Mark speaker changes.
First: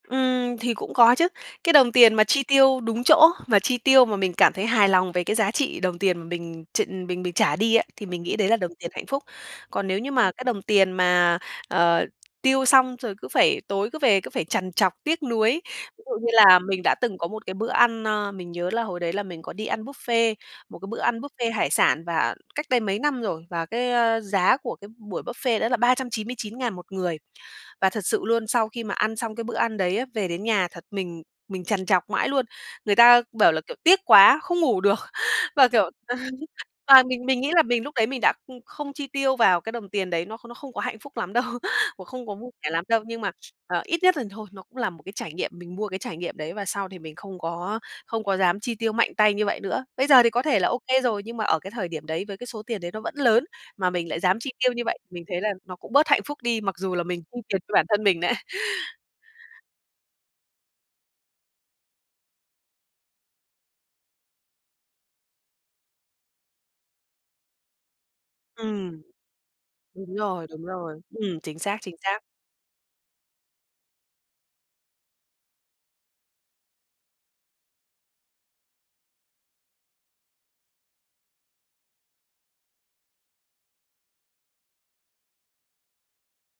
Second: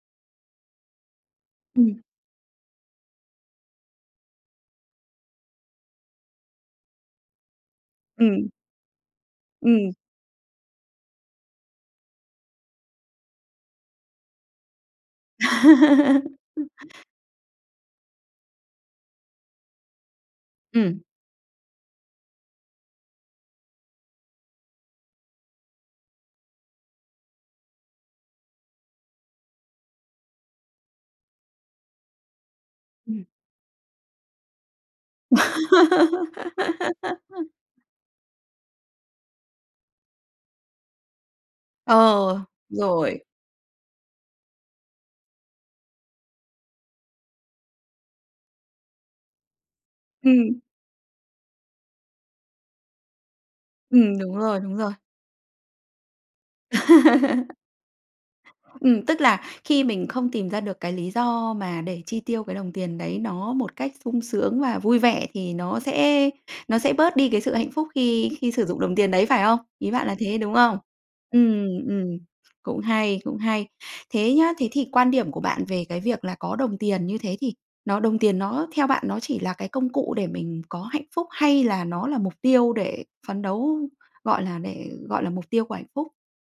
Speaker 1: Ừm, thì cũng có chứ. Cái đồng
Speaker 2: Ừm.
Speaker 1: tiền mà chi tiêu đúng chỗ, mà chi tiêu mà mình cảm thấy hài lòng về cái giá trị đồng tiền mà mình tr mình mình trả đi á, thì mình nghĩ đấy
Speaker 2: Ừm.
Speaker 1: là đồng tiền hạnh phúc. Còn
Speaker 2: Ừm.
Speaker 1: nếu như mà cái đồng tiền mà, ờ, tiêu xong rồi cứ phải tối cứ về cứ phải trằn trọc tiếc nuối, ví dụ như là mình đã từng có một cái bữa ăn, ờ, mình nhớ là hồi đấy là mình có đi ăn buffet, một cái bữa
Speaker 2: Ừm.
Speaker 1: ăn buffet hải sản và cách đây mấy năm rồi. Và cái, a, giá của cái b buổi buffet đó là 399.000 một người. Và thật sự luôn, sau khi mà ăn xong cái bữa ăn đấy á, về đến nhà thật mình mình trằn trọc mãi luôn. Người ta
Speaker 2: Ừm.
Speaker 1: bảo là, kiểu, tiếc quá, không ngủ được, và, kiểu, và mình mình nghĩ là mình lúc đấy mình đã, ừm, không chi tiêu vào cái đồng tiền đấy nó kh nó không có hạnh phúc lắm đâu, của không có
Speaker 2: Ờ,
Speaker 1: vui vẻ lắm đâu. Nhưng
Speaker 2: rồi.
Speaker 1: mà, ờ, ít nhất là thôi nó cũng là một cái trải nghiệm, mình mua cái trải nghiệm đấy và sau thì mình không có không có dám chi tiêu mạnh tay như vậy nữa. Bây giờ thì có thể
Speaker 2: Ừm.
Speaker 1: là OK rồi nhưng mà ở cái thời điểm đấy với cái số tiền đấy nó vẫn lớn, mà mình
Speaker 2: Ừm,
Speaker 1: lại
Speaker 2: đúng
Speaker 1: dám chi
Speaker 2: rồi,
Speaker 1: tiêu
Speaker 2: đúng
Speaker 1: như
Speaker 2: rồi.
Speaker 1: vậy, mình thấy là nó cũng bớt hạnh phúc đi mặc dù là mình chi tiền cho bản thân mình đấy.
Speaker 2: Ừm, tức là khi mình không tìm ra được cái lý do mà để chi tiêu cái đồng tiền đấy nó một cách sung sướng và vui vẻ, thì nó sẽ nó sẽ bớt đi cái sự hạnh phúc khi khi sử dụng đồng
Speaker 1: Ừm.
Speaker 2: tiền đấy, phải không? Ý bạn
Speaker 1: Đúng
Speaker 2: là thế,
Speaker 1: rồi,
Speaker 2: đúng
Speaker 1: đúng
Speaker 2: không?
Speaker 1: rồi. Ừm, chính
Speaker 2: Ừm,
Speaker 1: xác, chính
Speaker 2: ừm,
Speaker 1: xác.
Speaker 2: cũng hay, cũng hay. Thế nhá, thế thì quan điểm của bạn về cái việc là có đồng tiền như thế thì nó đồng tiền nó theo bạn nó chỉ là cái công cụ để mình có hạnh phúc hay là nó là mục tiêu để phấn đấu, gọi là để gọi là mục tiêu của hạnh phúc?